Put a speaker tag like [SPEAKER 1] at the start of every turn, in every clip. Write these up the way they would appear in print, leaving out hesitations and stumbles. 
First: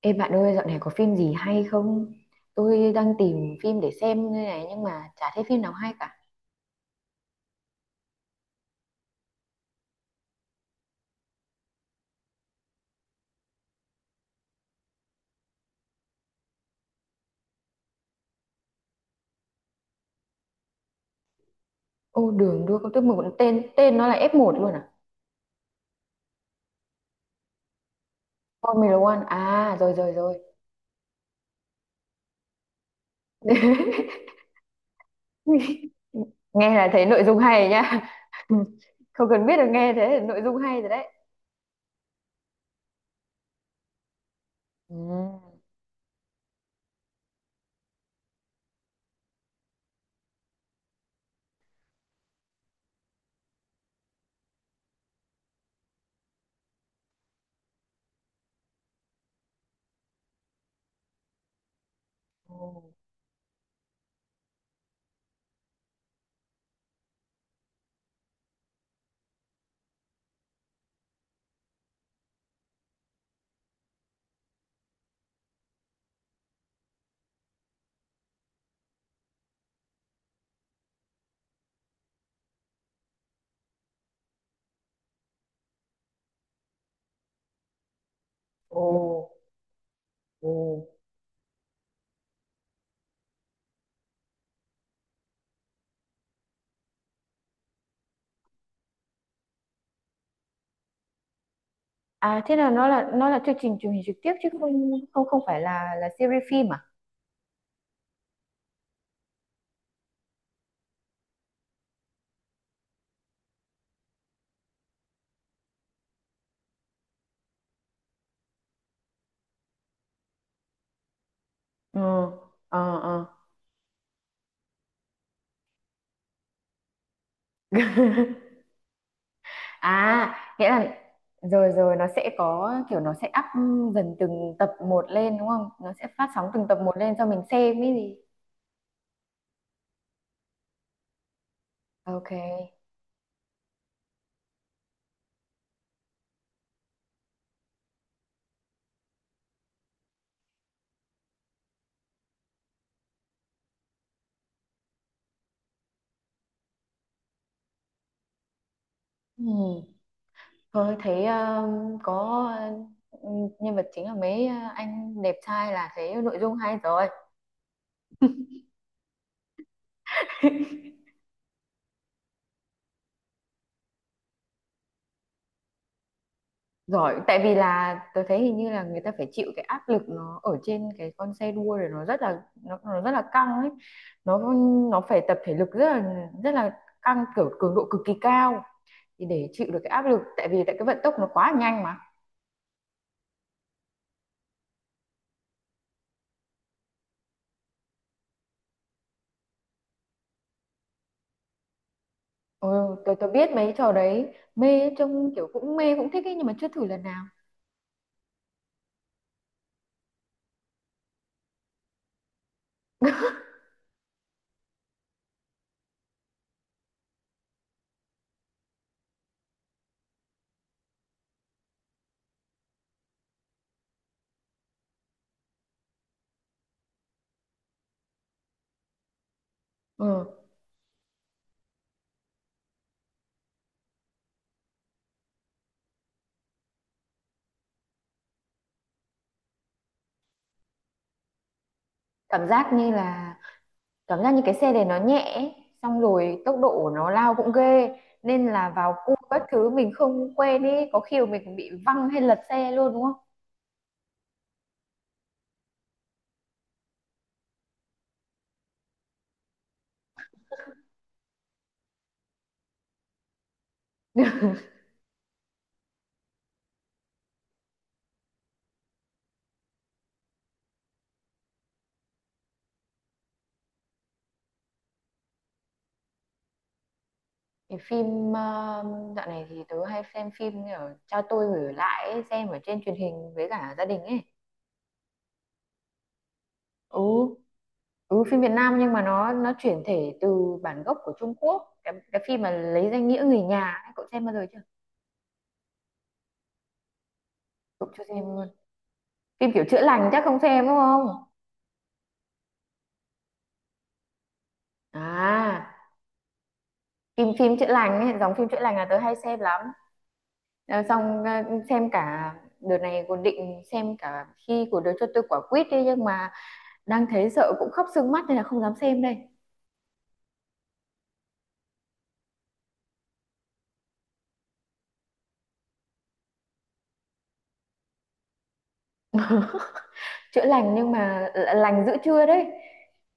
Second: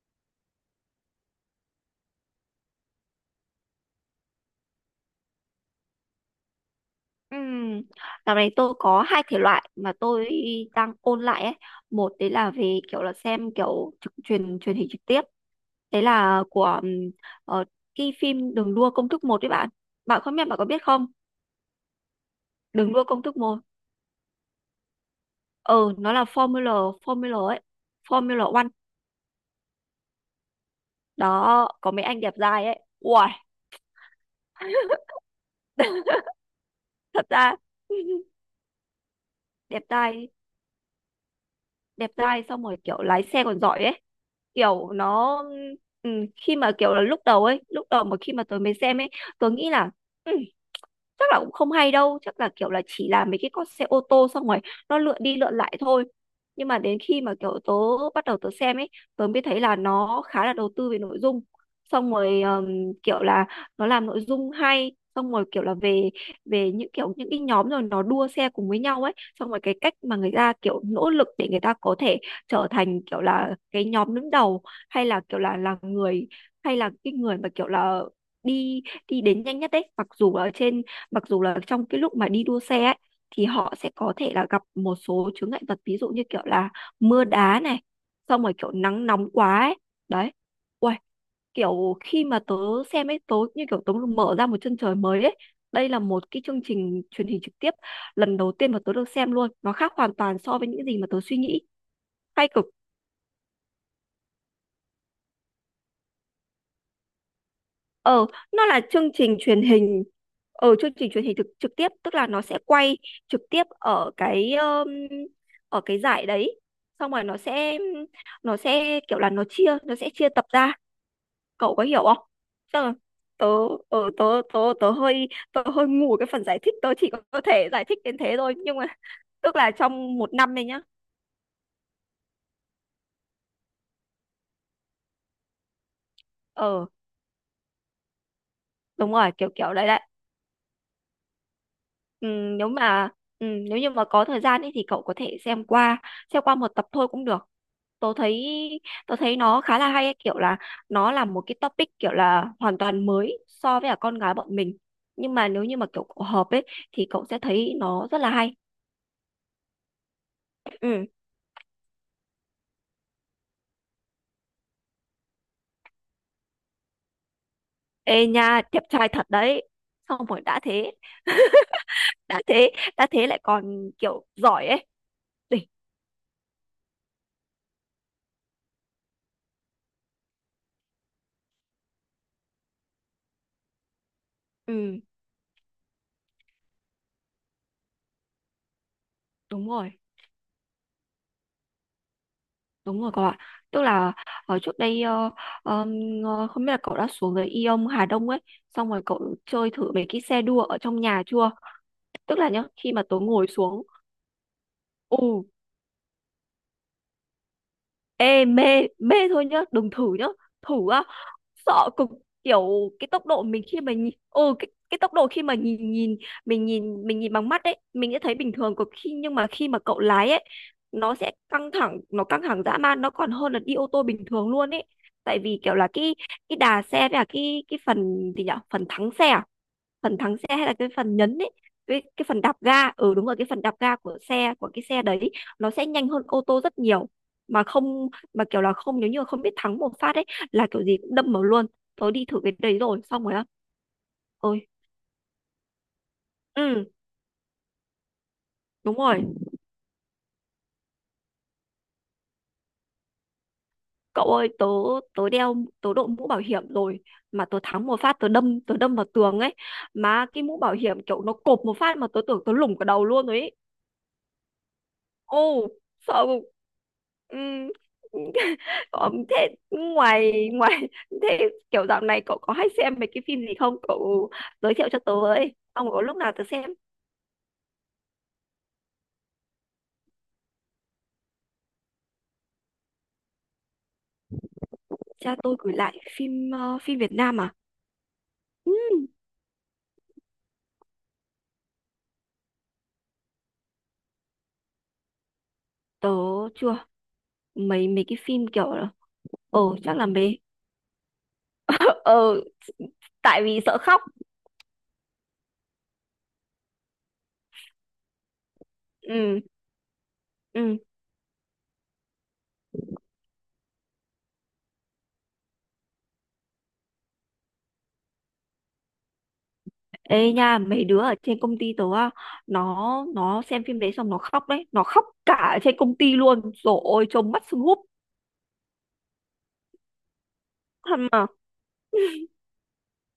[SPEAKER 1] Ê bạn ơi, dạo này có phim gì hay không? Tôi đang tìm phim để xem đây này nhưng mà chả thấy phim nào hay cả.
[SPEAKER 2] Ừm, Dạo này tôi có hai thể loại mà tôi đang ôn lại ấy. Một đấy là về kiểu là xem kiểu trực truyền truyền hình trực tiếp. Đấy là của ờ, cái phim Đường đua công thức một đấy bạn. Bạn không biết bạn có biết không?
[SPEAKER 1] Ô đường đua công
[SPEAKER 2] Đường
[SPEAKER 1] thức
[SPEAKER 2] đua công
[SPEAKER 1] 11
[SPEAKER 2] thức một.
[SPEAKER 1] tên tên nó là F1 luôn à?
[SPEAKER 2] Ừ, nó là Formula Formula ấy. Formula One.
[SPEAKER 1] Formula One. À, rồi rồi rồi.
[SPEAKER 2] Đó, có mấy anh đẹp trai ấy. Uầy,
[SPEAKER 1] Nghe là thấy nội
[SPEAKER 2] thật
[SPEAKER 1] dung
[SPEAKER 2] ra
[SPEAKER 1] hay nhá. Không cần biết được
[SPEAKER 2] đẹp
[SPEAKER 1] nghe thế là
[SPEAKER 2] trai
[SPEAKER 1] nội dung hay rồi đấy.
[SPEAKER 2] đẹp trai xong rồi kiểu lái xe còn giỏi ấy, kiểu
[SPEAKER 1] Ừ.
[SPEAKER 2] nó ừ, khi mà kiểu là lúc đầu mà khi mà tớ mới xem ấy, tớ nghĩ là ừ, chắc là cũng không hay đâu, chắc là kiểu là chỉ là mấy cái con xe ô tô xong rồi nó lượn đi lượn lại thôi. Nhưng mà đến khi mà kiểu tớ bắt đầu tớ xem ấy, tớ mới thấy là nó khá là đầu tư về nội dung. Xong rồi
[SPEAKER 1] Ồ.
[SPEAKER 2] kiểu là nó làm nội dung hay, xong rồi kiểu là về về những cái nhóm rồi nó đua xe cùng với nhau ấy. Xong rồi cái cách mà người ta kiểu nỗ lực để người ta có thể trở thành kiểu là cái nhóm đứng đầu, hay là kiểu là người, hay là cái người mà kiểu là đi đi đến nhanh nhất đấy, mặc dù là trong cái lúc mà đi đua xe ấy, thì họ sẽ có thể là gặp một số chướng ngại vật, ví dụ như kiểu là mưa đá này, xong rồi kiểu
[SPEAKER 1] Ồ.
[SPEAKER 2] nắng nóng quá ấy. Đấy.
[SPEAKER 1] Ồ.
[SPEAKER 2] Uầy, kiểu khi mà tớ xem ấy, tớ như kiểu tớ mở ra một chân trời mới ấy. Đây là một cái chương trình truyền hình trực tiếp lần đầu tiên mà tớ được xem luôn, nó khác hoàn toàn so với những gì mà tớ suy nghĩ.
[SPEAKER 1] À,
[SPEAKER 2] Hay
[SPEAKER 1] thế
[SPEAKER 2] cực.
[SPEAKER 1] là nó là chương trình truyền hình trực tiếp chứ không không không phải là series phim à?
[SPEAKER 2] ờ nó là chương trình truyền hình, ở chương trình truyền hình trực tiếp, tức là nó sẽ quay trực tiếp ở cái giải đấy. Xong rồi nó sẽ kiểu là nó sẽ chia tập ra, cậu có
[SPEAKER 1] Ừ.
[SPEAKER 2] hiểu không?
[SPEAKER 1] Ờ
[SPEAKER 2] Tức là
[SPEAKER 1] ờ.
[SPEAKER 2] tớ ờ, tớ tớ tớ hơi ngu ở cái phần giải thích, tớ chỉ có thể giải thích đến thế thôi, nhưng mà tức là trong
[SPEAKER 1] À,
[SPEAKER 2] một năm này
[SPEAKER 1] nghĩa
[SPEAKER 2] nhá.
[SPEAKER 1] là rồi rồi nó sẽ có kiểu nó sẽ up dần từng tập một lên đúng không? Nó sẽ phát sóng từng tập
[SPEAKER 2] ờ
[SPEAKER 1] một lên cho mình xem ấy gì.
[SPEAKER 2] Đúng rồi, kiểu kiểu đấy đấy. ừ,
[SPEAKER 1] Ok.
[SPEAKER 2] nếu mà Nếu như mà có thời gian ấy thì cậu có thể xem qua một tập thôi cũng được. tớ thấy Tớ thấy nó khá là hay ấy, kiểu là nó là một cái topic kiểu là hoàn toàn mới so với cả con gái bọn mình, nhưng mà nếu như mà kiểu cậu hợp ấy thì cậu sẽ thấy nó rất là hay.
[SPEAKER 1] Ừ. Thôi
[SPEAKER 2] Ừ.
[SPEAKER 1] thấy có nhân vật chính là mấy anh đẹp trai là thấy nội dung hay rồi.
[SPEAKER 2] Ê nha, đẹp trai thật đấy. Xong rồi đã thế, đã thế, đã thế lại còn kiểu giỏi ấy. Đỉnh.
[SPEAKER 1] Giỏi, tại vì là tôi thấy hình như là người ta phải chịu cái áp lực nó ở trên cái con xe đua rồi nó rất là nó rất là căng ấy. Nó nó
[SPEAKER 2] Ừ,
[SPEAKER 1] phải tập thể lực rất là căng kiểu cường độ cực kỳ cao. Thì để chịu
[SPEAKER 2] đúng
[SPEAKER 1] được cái
[SPEAKER 2] rồi,
[SPEAKER 1] áp lực tại vì tại cái vận tốc nó quá nhanh mà.
[SPEAKER 2] đúng rồi cậu ạ. Tức là ở trước đây ờm, không biết là cậu đã xuống dưới Ion Hà Đông ấy, xong rồi cậu chơi thử mấy cái xe đua ở trong nhà chưa. Tức là nhá,
[SPEAKER 1] Ừ,
[SPEAKER 2] khi mà
[SPEAKER 1] tôi
[SPEAKER 2] tớ
[SPEAKER 1] tôi
[SPEAKER 2] ngồi
[SPEAKER 1] biết mấy
[SPEAKER 2] xuống.
[SPEAKER 1] trò đấy mê trông
[SPEAKER 2] Ừ.
[SPEAKER 1] kiểu cũng mê cũng thích ấy nhưng mà chưa thử lần nào.
[SPEAKER 2] Ê, mê, mê thôi nhá, đừng thử nhá. Thử á, sợ cực. Kiểu cái tốc độ mình khi mà nhìn, cái tốc độ khi mà nhìn nhìn mình nhìn bằng mắt ấy, mình sẽ thấy bình thường cực, nhưng mà khi mà cậu lái ấy, nó căng thẳng dã man, nó còn hơn là đi ô tô bình thường luôn ấy. Tại vì kiểu là cái đà xe với cả cái phần gì nhở, phần thắng xe à? Phần
[SPEAKER 1] Ừ,
[SPEAKER 2] thắng xe hay là cái phần nhấn ấy, cái phần đạp ga. Ừ, đúng rồi, cái phần đạp ga của của cái xe đấy, nó sẽ nhanh hơn ô tô rất nhiều, mà không mà kiểu là không nếu như mà không biết thắng một phát ấy là kiểu gì cũng đâm vào luôn. Tớ đi thử
[SPEAKER 1] cảm
[SPEAKER 2] cái
[SPEAKER 1] giác
[SPEAKER 2] đấy
[SPEAKER 1] như
[SPEAKER 2] rồi, xong
[SPEAKER 1] là
[SPEAKER 2] rồi á.
[SPEAKER 1] cảm giác như cái
[SPEAKER 2] Ôi.
[SPEAKER 1] xe này nó nhẹ ấy, xong rồi tốc độ của
[SPEAKER 2] Ừ,
[SPEAKER 1] nó lao cũng ghê nên là vào
[SPEAKER 2] đúng
[SPEAKER 1] cua
[SPEAKER 2] rồi
[SPEAKER 1] các thứ mình không quen ấy có khi mà mình còn bị văng hay lật xe luôn đúng không?
[SPEAKER 2] cậu ơi. Tớ tớ đeo tớ đội mũ bảo hiểm rồi, mà tớ thắng một phát, tớ đâm vào tường ấy, mà cái mũ bảo hiểm kiểu nó cộp một phát mà tớ tưởng tớ lủng cả đầu luôn rồi ấy. Ô, sợ. Ừ. Thế ngoài ngoài thế kiểu dạo này cậu có hay xem mấy cái phim gì không? Cậu giới thiệu cho tớ với. Ông có lúc nào tớ xem.
[SPEAKER 1] Cái phim dạo này thì tớ hay xem phim ở cha tôi gửi lại ấy, xem ở trên truyền hình với cả gia đình ấy.
[SPEAKER 2] Cha tôi gửi lại phim, phim
[SPEAKER 1] Ừ
[SPEAKER 2] Việt Nam à?
[SPEAKER 1] ừ, phim Việt
[SPEAKER 2] Ừ,
[SPEAKER 1] Nam nhưng mà nó chuyển thể từ bản gốc của Trung Quốc cái phim mà lấy danh nghĩa người nhà ấy, cậu xem bao giờ chưa?
[SPEAKER 2] tớ chưa. Mấy
[SPEAKER 1] Cậu chưa
[SPEAKER 2] mấy cái
[SPEAKER 1] xem
[SPEAKER 2] phim
[SPEAKER 1] luôn
[SPEAKER 2] kiểu là
[SPEAKER 1] phim kiểu chữa
[SPEAKER 2] chắc là
[SPEAKER 1] lành chắc không
[SPEAKER 2] mấy,
[SPEAKER 1] xem đúng không?
[SPEAKER 2] ờ tại vì sợ khóc.
[SPEAKER 1] À, phim phim chữa lành ấy, dòng phim chữa lành là tớ hay xem
[SPEAKER 2] Ừ.
[SPEAKER 1] lắm.
[SPEAKER 2] Ừ.
[SPEAKER 1] Ờ, xong xem cả đợt này còn định xem cả khi của đứa cho tôi quả quýt đi nhưng mà đang thấy sợ cũng khóc sưng mắt nên là không dám xem đây.
[SPEAKER 2] Ê nha, mấy đứa ở trên công ty tớ á, nó nó xem phim đấy xong nó khóc đấy, nó khóc cả ở trên công ty luôn. Rồi ôi, trông mắt sưng húp.
[SPEAKER 1] chữa lành nhưng
[SPEAKER 2] Thật mà.
[SPEAKER 1] mà lành giữa trưa đấy.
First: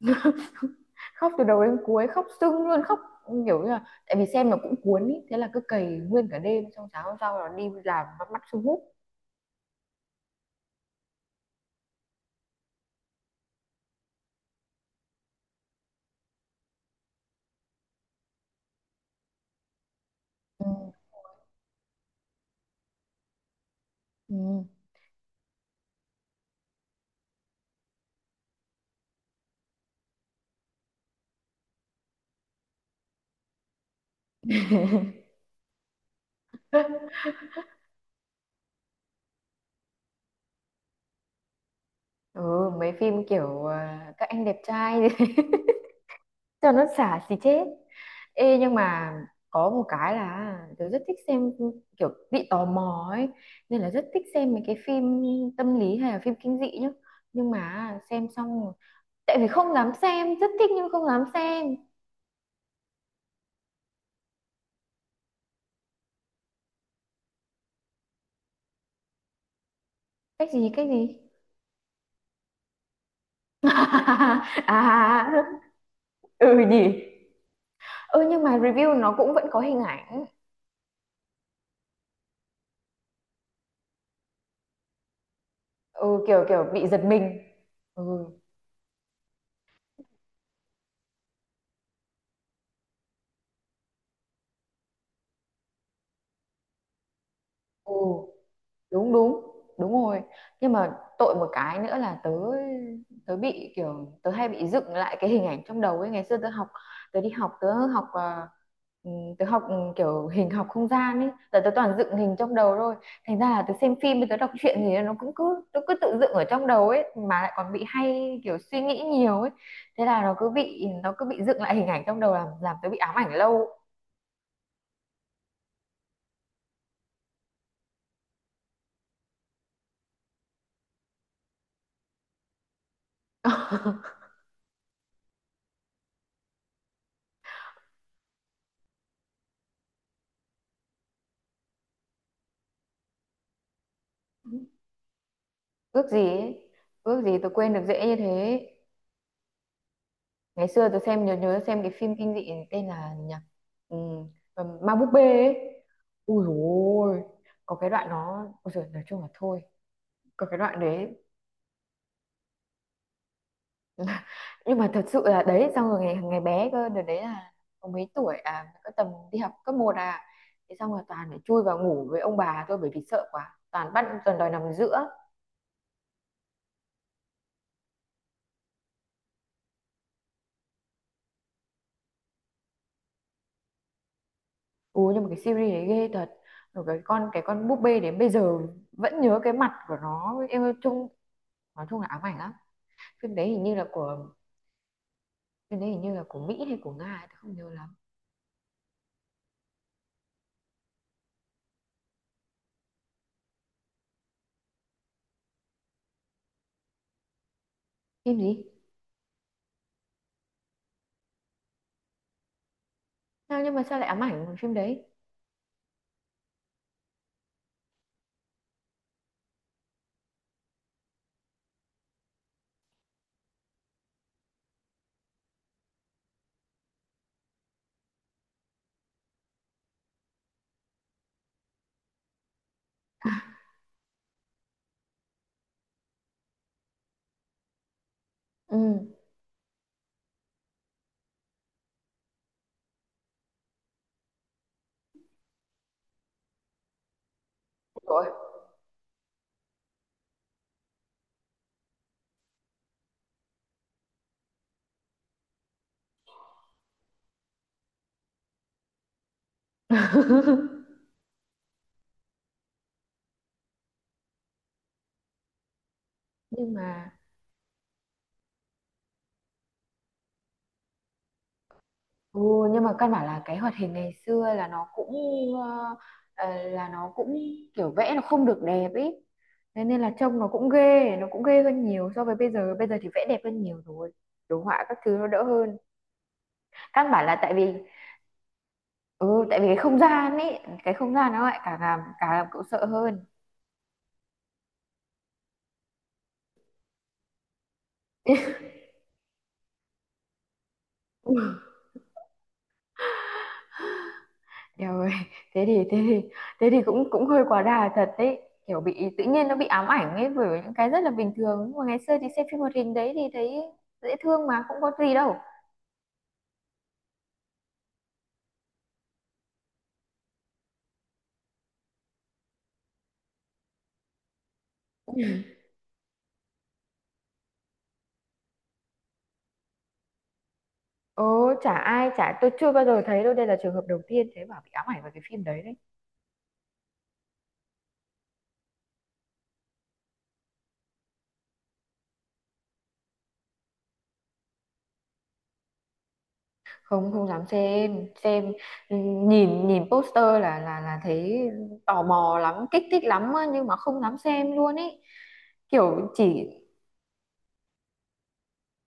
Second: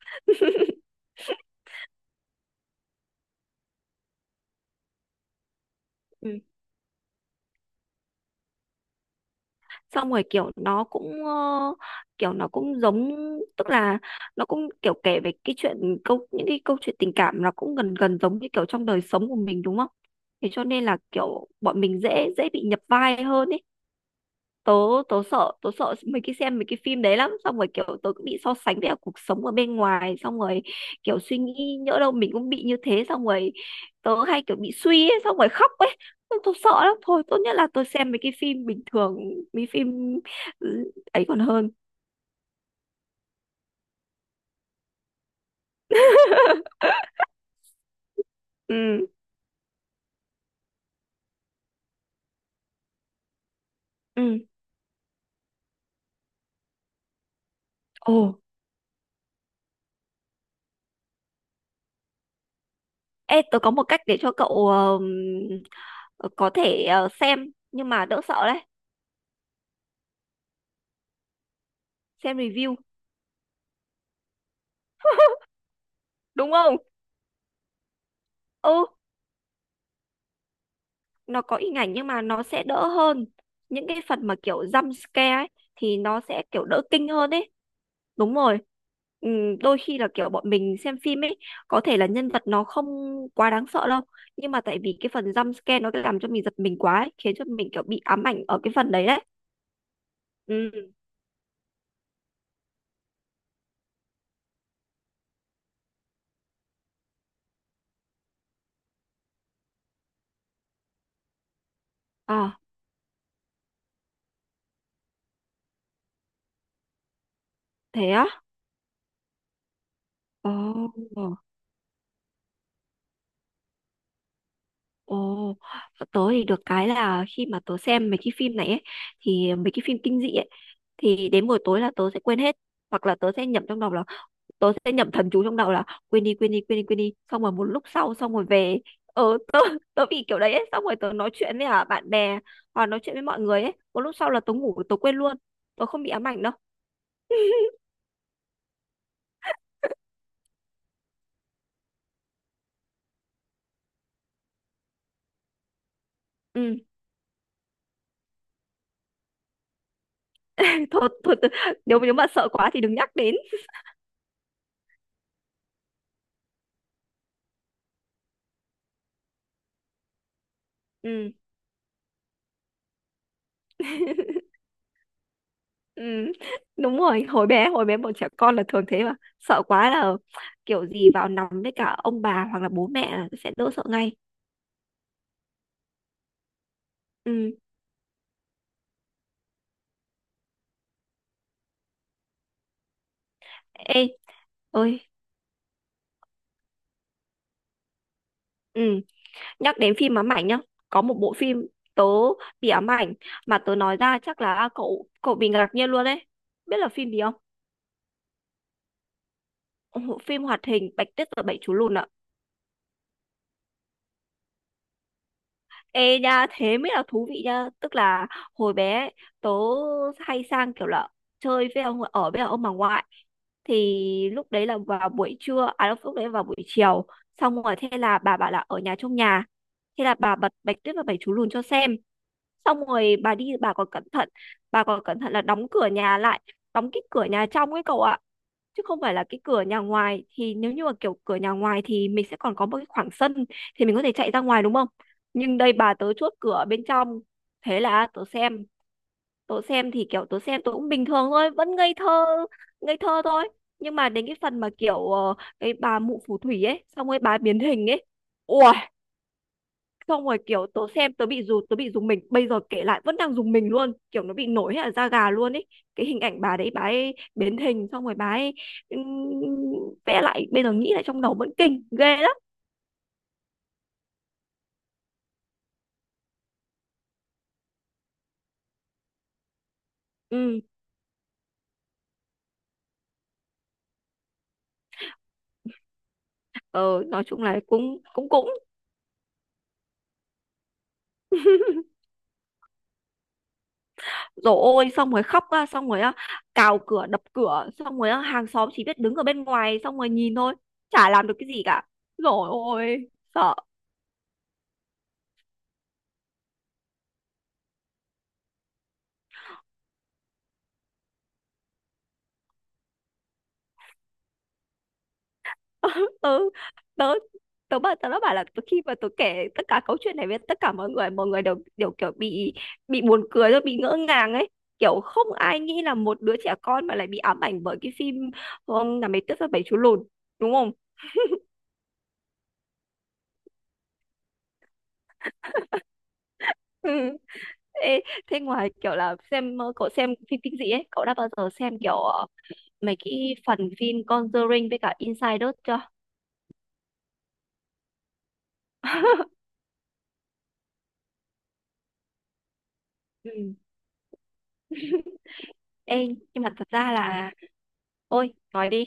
[SPEAKER 1] khóc từ đầu đến cuối khóc sưng luôn khóc kiểu như là tại vì xem nó cũng cuốn ý thế là cứ cày nguyên cả
[SPEAKER 2] Ừ.
[SPEAKER 1] đêm xong sáng hôm sau là đi làm bắt mắt sưng húp.
[SPEAKER 2] Xong rồi kiểu nó cũng, kiểu nó cũng giống, tức là nó cũng kiểu kể về cái chuyện, câu những cái câu chuyện tình cảm nó cũng gần gần giống như kiểu trong đời sống của mình đúng không? Thế cho
[SPEAKER 1] Ừ.
[SPEAKER 2] nên là kiểu bọn mình dễ dễ bị nhập vai hơn ý.
[SPEAKER 1] Ừ.
[SPEAKER 2] Tớ tớ sợ Tớ sợ mấy cái xem mấy cái phim đấy lắm, xong rồi kiểu tớ cũng bị so sánh với cả cuộc sống ở bên ngoài, xong rồi kiểu suy nghĩ nhỡ đâu mình cũng bị như thế, xong rồi tớ hay kiểu bị suy ấy, xong rồi khóc ấy. Tớ sợ lắm, thôi tốt nhất là tớ xem mấy cái phim bình thường, mấy phim ấy còn hơn.
[SPEAKER 1] ừ mấy phim kiểu à, các anh đẹp trai cho nó xả xì chết. Ê nhưng
[SPEAKER 2] Ừ.
[SPEAKER 1] mà có một cái là tớ rất thích xem kiểu bị tò mò ấy nên là rất thích
[SPEAKER 2] Ừ.
[SPEAKER 1] xem mấy cái phim tâm lý hay là phim kinh dị nhá nhưng mà
[SPEAKER 2] Ồ.
[SPEAKER 1] xem xong rồi- tại vì không dám xem rất thích nhưng không dám xem.
[SPEAKER 2] Ê, tớ có một cách để cho cậu ờ, có thể xem nhưng mà đỡ sợ đấy.
[SPEAKER 1] Cách gì cách gì?
[SPEAKER 2] Xem review,
[SPEAKER 1] à,
[SPEAKER 2] đúng
[SPEAKER 1] ừ
[SPEAKER 2] không?
[SPEAKER 1] nhỉ. Ừ nhưng mà
[SPEAKER 2] Ừ.
[SPEAKER 1] review nó cũng vẫn có hình ảnh.
[SPEAKER 2] Nó có hình ảnh nhưng mà nó sẽ đỡ hơn, những cái phần mà kiểu jump scare ấy thì nó
[SPEAKER 1] Ừ
[SPEAKER 2] sẽ
[SPEAKER 1] kiểu
[SPEAKER 2] kiểu
[SPEAKER 1] kiểu
[SPEAKER 2] đỡ
[SPEAKER 1] bị giật
[SPEAKER 2] kinh hơn
[SPEAKER 1] mình.
[SPEAKER 2] ấy.
[SPEAKER 1] Ừ.
[SPEAKER 2] Đúng rồi. Đôi khi là kiểu bọn mình xem phim ấy, có thể là nhân vật nó không quá đáng sợ đâu, nhưng mà tại vì cái phần jump scare nó cứ làm cho mình giật mình quá ấy, khiến cho mình kiểu
[SPEAKER 1] Ừ,
[SPEAKER 2] bị ám ảnh ở cái phần đấy
[SPEAKER 1] đúng
[SPEAKER 2] đấy.
[SPEAKER 1] đúng, đúng rồi. Nhưng
[SPEAKER 2] Ừ.
[SPEAKER 1] mà tội một cái nữa là tớ tớ bị kiểu tớ hay bị dựng lại cái hình ảnh trong đầu ấy ngày xưa tớ học tớ đi học ừ, tớ học ừ, kiểu hình học không gian ấy giờ tớ toàn dựng hình trong
[SPEAKER 2] À,
[SPEAKER 1] đầu thôi. Thành ra là tớ xem phim tớ đọc truyện gì nó cũng cứ tớ cứ tự dựng ở trong đầu ấy mà lại còn bị
[SPEAKER 2] thế á.
[SPEAKER 1] hay kiểu suy nghĩ nhiều ấy. Thế là
[SPEAKER 2] Ồ.
[SPEAKER 1] nó cứ bị dựng lại hình ảnh trong đầu làm tớ bị ám ảnh lâu.
[SPEAKER 2] Ồ. Tớ thì được cái là khi mà tớ xem mấy cái phim này ấy, thì mấy cái phim kinh dị ấy, thì đến buổi tối là tớ sẽ quên hết. Hoặc là tớ sẽ nhẩm thầm chú trong đầu là quên đi, quên đi, quên đi, quên đi, xong rồi một lúc sau xong rồi về. Tớ tớ bị kiểu đấy ấy. Xong rồi tớ nói chuyện với, bạn bè hoặc nói chuyện với mọi người ấy, một lúc sau là tớ ngủ, tớ quên luôn, tớ không bị
[SPEAKER 1] ước gì
[SPEAKER 2] ám ảnh đâu.
[SPEAKER 1] ấy, ước gì tớ quên được dễ như thế. Ngày xưa tôi xem nhớ nhớ xem cái phim kinh dị tên là nhỉ ừ, ma búp bê ấy. Ui dồi
[SPEAKER 2] Ừ.
[SPEAKER 1] ôi có cái đoạn nó ôi giời, nói chung là thôi có cái đoạn
[SPEAKER 2] Thôi
[SPEAKER 1] đấy.
[SPEAKER 2] thôi tớ, nếu nếu mà sợ quá thì đừng nhắc đến.
[SPEAKER 1] nhưng mà thật sự là đấy xong rồi ngày ngày bé cơ đợt đấy là có mấy tuổi à có tầm đi học cấp một à thế xong rồi toàn
[SPEAKER 2] Ừ.
[SPEAKER 1] phải chui vào ngủ với ông bà thôi bởi vì sợ quá toàn bắt toàn đòi nằm giữa.
[SPEAKER 2] Ừ. Đúng rồi, hồi bé bọn trẻ con là thường thế mà, sợ quá là kiểu gì vào nằm với cả ông bà hoặc là bố mẹ là sẽ đỡ sợ ngay.
[SPEAKER 1] Ui nhưng mà cái series đấy ghê thật rồi cái
[SPEAKER 2] Ừ.
[SPEAKER 1] con búp bê đến bây giờ vẫn nhớ cái mặt của nó em ơi, chung nói chung là ám ảnh lắm. phim đấy hình như là
[SPEAKER 2] Ê
[SPEAKER 1] của
[SPEAKER 2] ơi.
[SPEAKER 1] Phim đấy hình như là của Mỹ hay của Nga ấy, tớ không nhớ lắm.
[SPEAKER 2] Ừ. Nhắc đến phim ám ảnh nhá, có một bộ phim tớ bị ám ảnh mà tớ nói ra chắc là cậu cậu bị ngạc nhiên luôn đấy. Biết là phim gì không?
[SPEAKER 1] Phim gì
[SPEAKER 2] Ồ, phim hoạt hình Bạch Tuyết và Bảy Chú Lùn ạ.
[SPEAKER 1] sao nhưng mà sao lại ám ảnh bằng phim đấy.
[SPEAKER 2] Ê nha, thế mới là thú vị nha. Tức là hồi bé ấy, tớ hay sang kiểu là chơi với ông ở với ông bà ngoại, thì lúc đấy là vào buổi trưa, à lúc lúc đấy là vào buổi chiều. Xong rồi thế là bà bảo là ở nhà, trong nhà, thế là bà bật Bạch Tuyết và Bảy Chú Lùn cho xem. Xong rồi bà đi, bà còn cẩn thận là đóng cửa nhà lại, đóng cái cửa nhà trong ấy cậu ạ,
[SPEAKER 1] Ừ
[SPEAKER 2] chứ không phải là cái cửa nhà ngoài. Thì nếu như mà kiểu cửa nhà ngoài thì mình sẽ còn có một cái khoảng sân, thì mình có thể chạy ra ngoài đúng không? Nhưng đây bà tớ chốt cửa bên trong. Thế là tớ
[SPEAKER 1] rồi
[SPEAKER 2] xem, tớ xem thì kiểu tớ xem tớ cũng bình thường thôi, vẫn ngây thơ, ngây thơ thôi. Nhưng mà đến cái phần mà kiểu cái bà mụ phù thủy ấy xong rồi bà biến hình ấy. Ui. Xong rồi kiểu tớ xem, tớ bị rùng mình, bây giờ kể lại vẫn đang rùng mình luôn, kiểu nó bị nổi hết ở da gà luôn ấy. Cái hình ảnh bà đấy,
[SPEAKER 1] nhưng
[SPEAKER 2] bà
[SPEAKER 1] mà
[SPEAKER 2] ấy biến hình xong rồi bà ấy ừm, vẽ lại, bây giờ nghĩ lại trong đầu vẫn kinh ghê lắm.
[SPEAKER 1] ừ, nhưng mà căn bản là cái hoạt hình ngày xưa là nó cũng ờ, là nó cũng kiểu vẽ nó không được đẹp ý thế nên là trông
[SPEAKER 2] Ừ.
[SPEAKER 1] nó cũng ghê hơn nhiều so với bây giờ thì vẽ đẹp hơn nhiều rồi đồ họa các thứ nó đỡ hơn.
[SPEAKER 2] Ờ,
[SPEAKER 1] Căn
[SPEAKER 2] nói
[SPEAKER 1] bản là
[SPEAKER 2] chung
[SPEAKER 1] tại
[SPEAKER 2] là
[SPEAKER 1] vì
[SPEAKER 2] cũng cũng cũng
[SPEAKER 1] ừ tại vì cái không gian ấy cái không gian nó lại càng làm cậu sợ hơn.
[SPEAKER 2] rồi ôi, xong rồi khóc á, xong rồi á, cào cửa đập cửa xong rồi á, hàng xóm chỉ biết đứng ở bên ngoài xong rồi nhìn thôi, chả làm được cái gì cả. Rồi ôi, sợ.
[SPEAKER 1] Eo thế thì thế thì thế thì cũng cũng hơi quá đà thật đấy kiểu bị tự nhiên nó bị ám ảnh ấy bởi những cái rất là bình thường nhưng mà ngày xưa thì xem phim hoạt hình đấy thì thấy dễ thương mà không có gì đâu.
[SPEAKER 2] Ừ. tớ tớ bảo Tớ đã bảo là khi mà tớ kể tất cả câu chuyện này với tất cả mọi người, mọi người đều đều kiểu bị buồn cười rồi bị ngỡ ngàng ấy, kiểu không ai nghĩ là một đứa trẻ con mà lại bị ám ảnh bởi cái phim ông là mấy tuyết và bảy chú lùn đúng không?
[SPEAKER 1] Ồ chả ai chả tôi chưa bao giờ thấy đâu đây là trường hợp đầu tiên thế bảo bị ám ảnh với cái phim đấy đấy.
[SPEAKER 2] Ừ. Ê, thế ngoài kiểu là xem, cậu xem phim kinh dị ấy cậu đã bao giờ xem kiểu mấy cái phần phim Conjuring với cả Insider chưa?
[SPEAKER 1] Không, không dám xem xem. Ừ, nhìn nhìn poster là là thấy tò mò lắm kích thích lắm á,
[SPEAKER 2] Ừ.
[SPEAKER 1] nhưng mà không dám xem luôn ấy
[SPEAKER 2] Ê,
[SPEAKER 1] kiểu
[SPEAKER 2] nhưng
[SPEAKER 1] chỉ.
[SPEAKER 2] mà thật ra là, ôi nói đi.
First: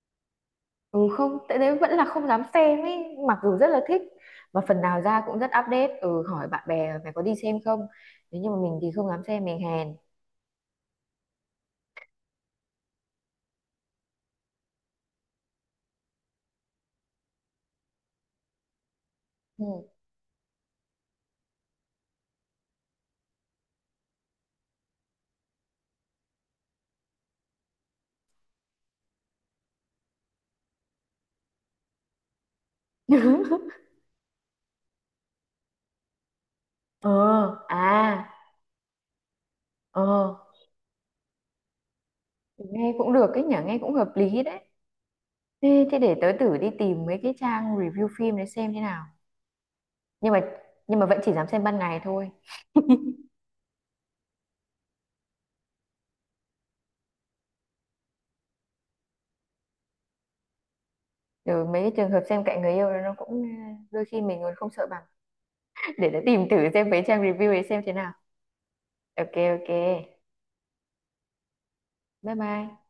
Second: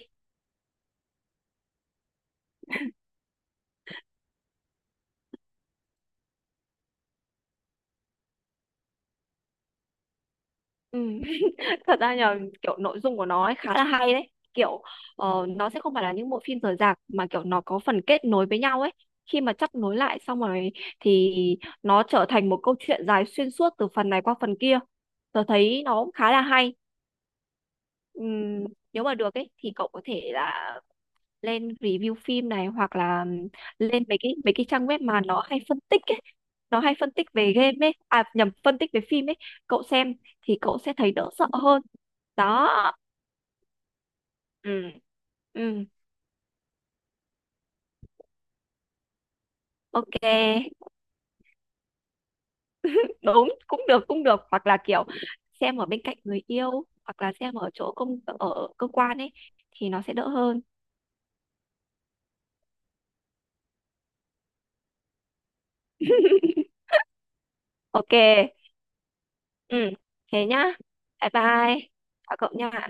[SPEAKER 1] Ừ không, tại đấy vẫn là không dám xem ấy, mặc dù rất là thích và phần nào ra cũng rất update, ừ hỏi bạn bè mày có đi xem không? Nếu như mà mình thì không dám xem mình hèn.
[SPEAKER 2] Ừ. Thật ra là kiểu nội dung của nó ấy khá là hay đấy, kiểu nó sẽ không phải là những bộ phim rời rạc mà kiểu nó có phần kết nối với nhau ấy. Khi mà
[SPEAKER 1] Ừ.
[SPEAKER 2] chắp nối lại xong rồi thì nó trở thành một câu chuyện dài xuyên suốt từ phần này qua phần kia, tớ thấy nó cũng khá là hay. Ừm, Nếu mà được ấy thì cậu có thể là lên review phim này, hoặc là lên mấy cái trang web mà nó hay phân tích ấy, nó hay phân tích về
[SPEAKER 1] Ờ,
[SPEAKER 2] game
[SPEAKER 1] à,
[SPEAKER 2] ấy, à nhầm, phân tích về phim ấy, cậu
[SPEAKER 1] ờ,
[SPEAKER 2] xem thì cậu sẽ thấy đỡ sợ hơn. Đó.
[SPEAKER 1] nghe cũng được cái nhỉ, nghe cũng hợp lý đấy.
[SPEAKER 2] Ừ. Ừ.
[SPEAKER 1] Thế, thế để tớ thử đi tìm mấy cái trang review phim để xem thế nào. Nhưng mà
[SPEAKER 2] Ok.
[SPEAKER 1] nhưng mà vẫn chỉ dám xem ban ngày thôi.
[SPEAKER 2] Đúng, cũng được, cũng được, hoặc là kiểu xem ở bên cạnh người yêu, hoặc là xem ở chỗ ở cơ quan ấy thì nó sẽ đỡ hơn.
[SPEAKER 1] Ừ, mấy cái trường hợp xem cạnh người yêu đó nó cũng ờ, đôi khi mình còn không sợ bằng. Để tớ tìm thử xem mấy trang review để xem thế nào.
[SPEAKER 2] Ok.
[SPEAKER 1] Ok ok.
[SPEAKER 2] Ừ. Thế nhá, bye bye.
[SPEAKER 1] Bye
[SPEAKER 2] Chào cậu
[SPEAKER 1] bye.
[SPEAKER 2] nha.